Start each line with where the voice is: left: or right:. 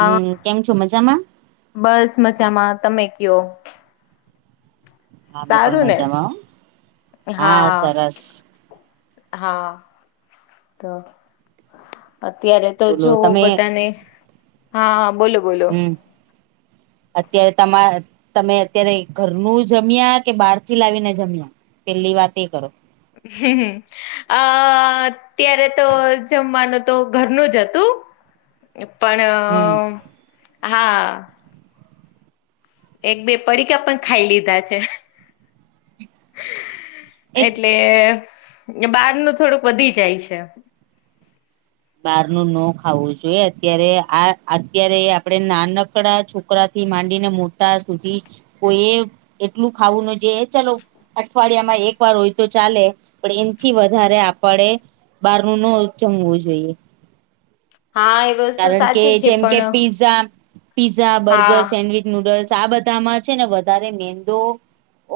right: હા, કેમ છો? મજામાં?
left: બસ, મજામાં. તમે કહો?
right: હા, અમે પણ
left: સારું ને
right: મજામાં. હા, સરસ!
left: હા, તો અત્યારે... તો
right: બોલો
left: જુઓ,
right: તમે
left: બધાને. હા, બોલો, બોલો.
right: હમ અત્યારે તમે ઘરનું જમ્યા કે બહારથી લાવીને જમ્યા? પહેલી વાત એ કરો.
left: હા, હા. અત્યારે તો જમવાનું ઘરનું જ હતું.
right: હમ
left: પણ હા... એક-બે પડીકા પણ ખાઈ લીધા છે
right: એ
left: એટલે... એ બારને થોડુંક વધી જાય છે.
right: ન ખાવું જોઈએ. આપણે અત્યારે નાનકડા છીએ. છોકરાથી માંડીને મોટા સુધી કોઈએ એટલું ખાવું ન જોઈએ, ચાલો. અઠવાડિયામાં એક વાર હોય તો ચાલે, પણ એમથી વધારે આપણે... બહાર નું નો જમવું જોઈએ.
left: હા એ હા એ હા
right: કારણ કે જેમ કે પિઝઝા પીઝઝા બર્ગર
left: હા
right: સેન્ડવીચ--કારણ કે જેમ કે પિઝઝા બગૅર સેન્ડવીચ નૂડલ્સ આ બધામાં છે ને વધારે મેંદો નૂડલ્સ આ બધામાં છે ને વધારે મેંદો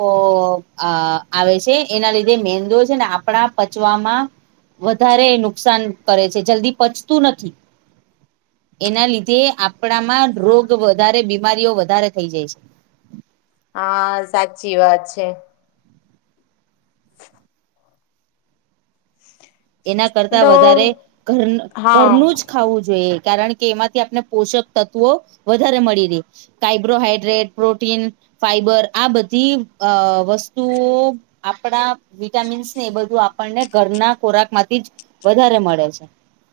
right: ઓ-આ-આવે છે એના લીધે મેંદો છે ને આપણા પચવામા ઓ- આ- આવે છે એના લીધે મેંદો છે ને આપણા પચવામા વધારે નુકસાન કરે છે જલ્દી પચતું નથી. વધારે નુકસાન કરે છે જલ્લી પચતું નથી એના લીધે આપણામાં રોગ વધારે બીમારીઓ વધારે થઈ જાય છે. એના લીધે આપણામાં રોગ બીમારીઓ વધારે થઈ જાય છે.
left: હા સાચી વાત છે. હા સાચી વાત છે ‌
right: એના કરતા
left: તો
right: વધારે ઘર-
left: હા
right: ઘરનું જ ખાવું જોઈએ કારણ કે એના કરતાં વધારે ઘર- ઘરનું જ ખાવું જોઈએ કારણ કે કે એમાંથી આપને પોષક તત્વો વધારે મળી રે, કાઈબ્રોહાઈડ્રેટ, પ્રોટીન, કે એમાંથી આપને પોષણ તત્વો વધારે મળી રે, કાર્બોહાઈડ્રેટ, પ્રોટીન, ફાઈબર આ બધી અ વસ્તુઓ ફાઇબર આ બધી વસ્તુઓ આપણા વિટામીન્સ ને એ બધું આપણને ઘરના ખોરાક માંથી જ વધારે મળે છે. આપના વિટામીન્સ ને એ બધું આપણાને ઘરના ખોરાકમાંથી જ વધારે મળે છે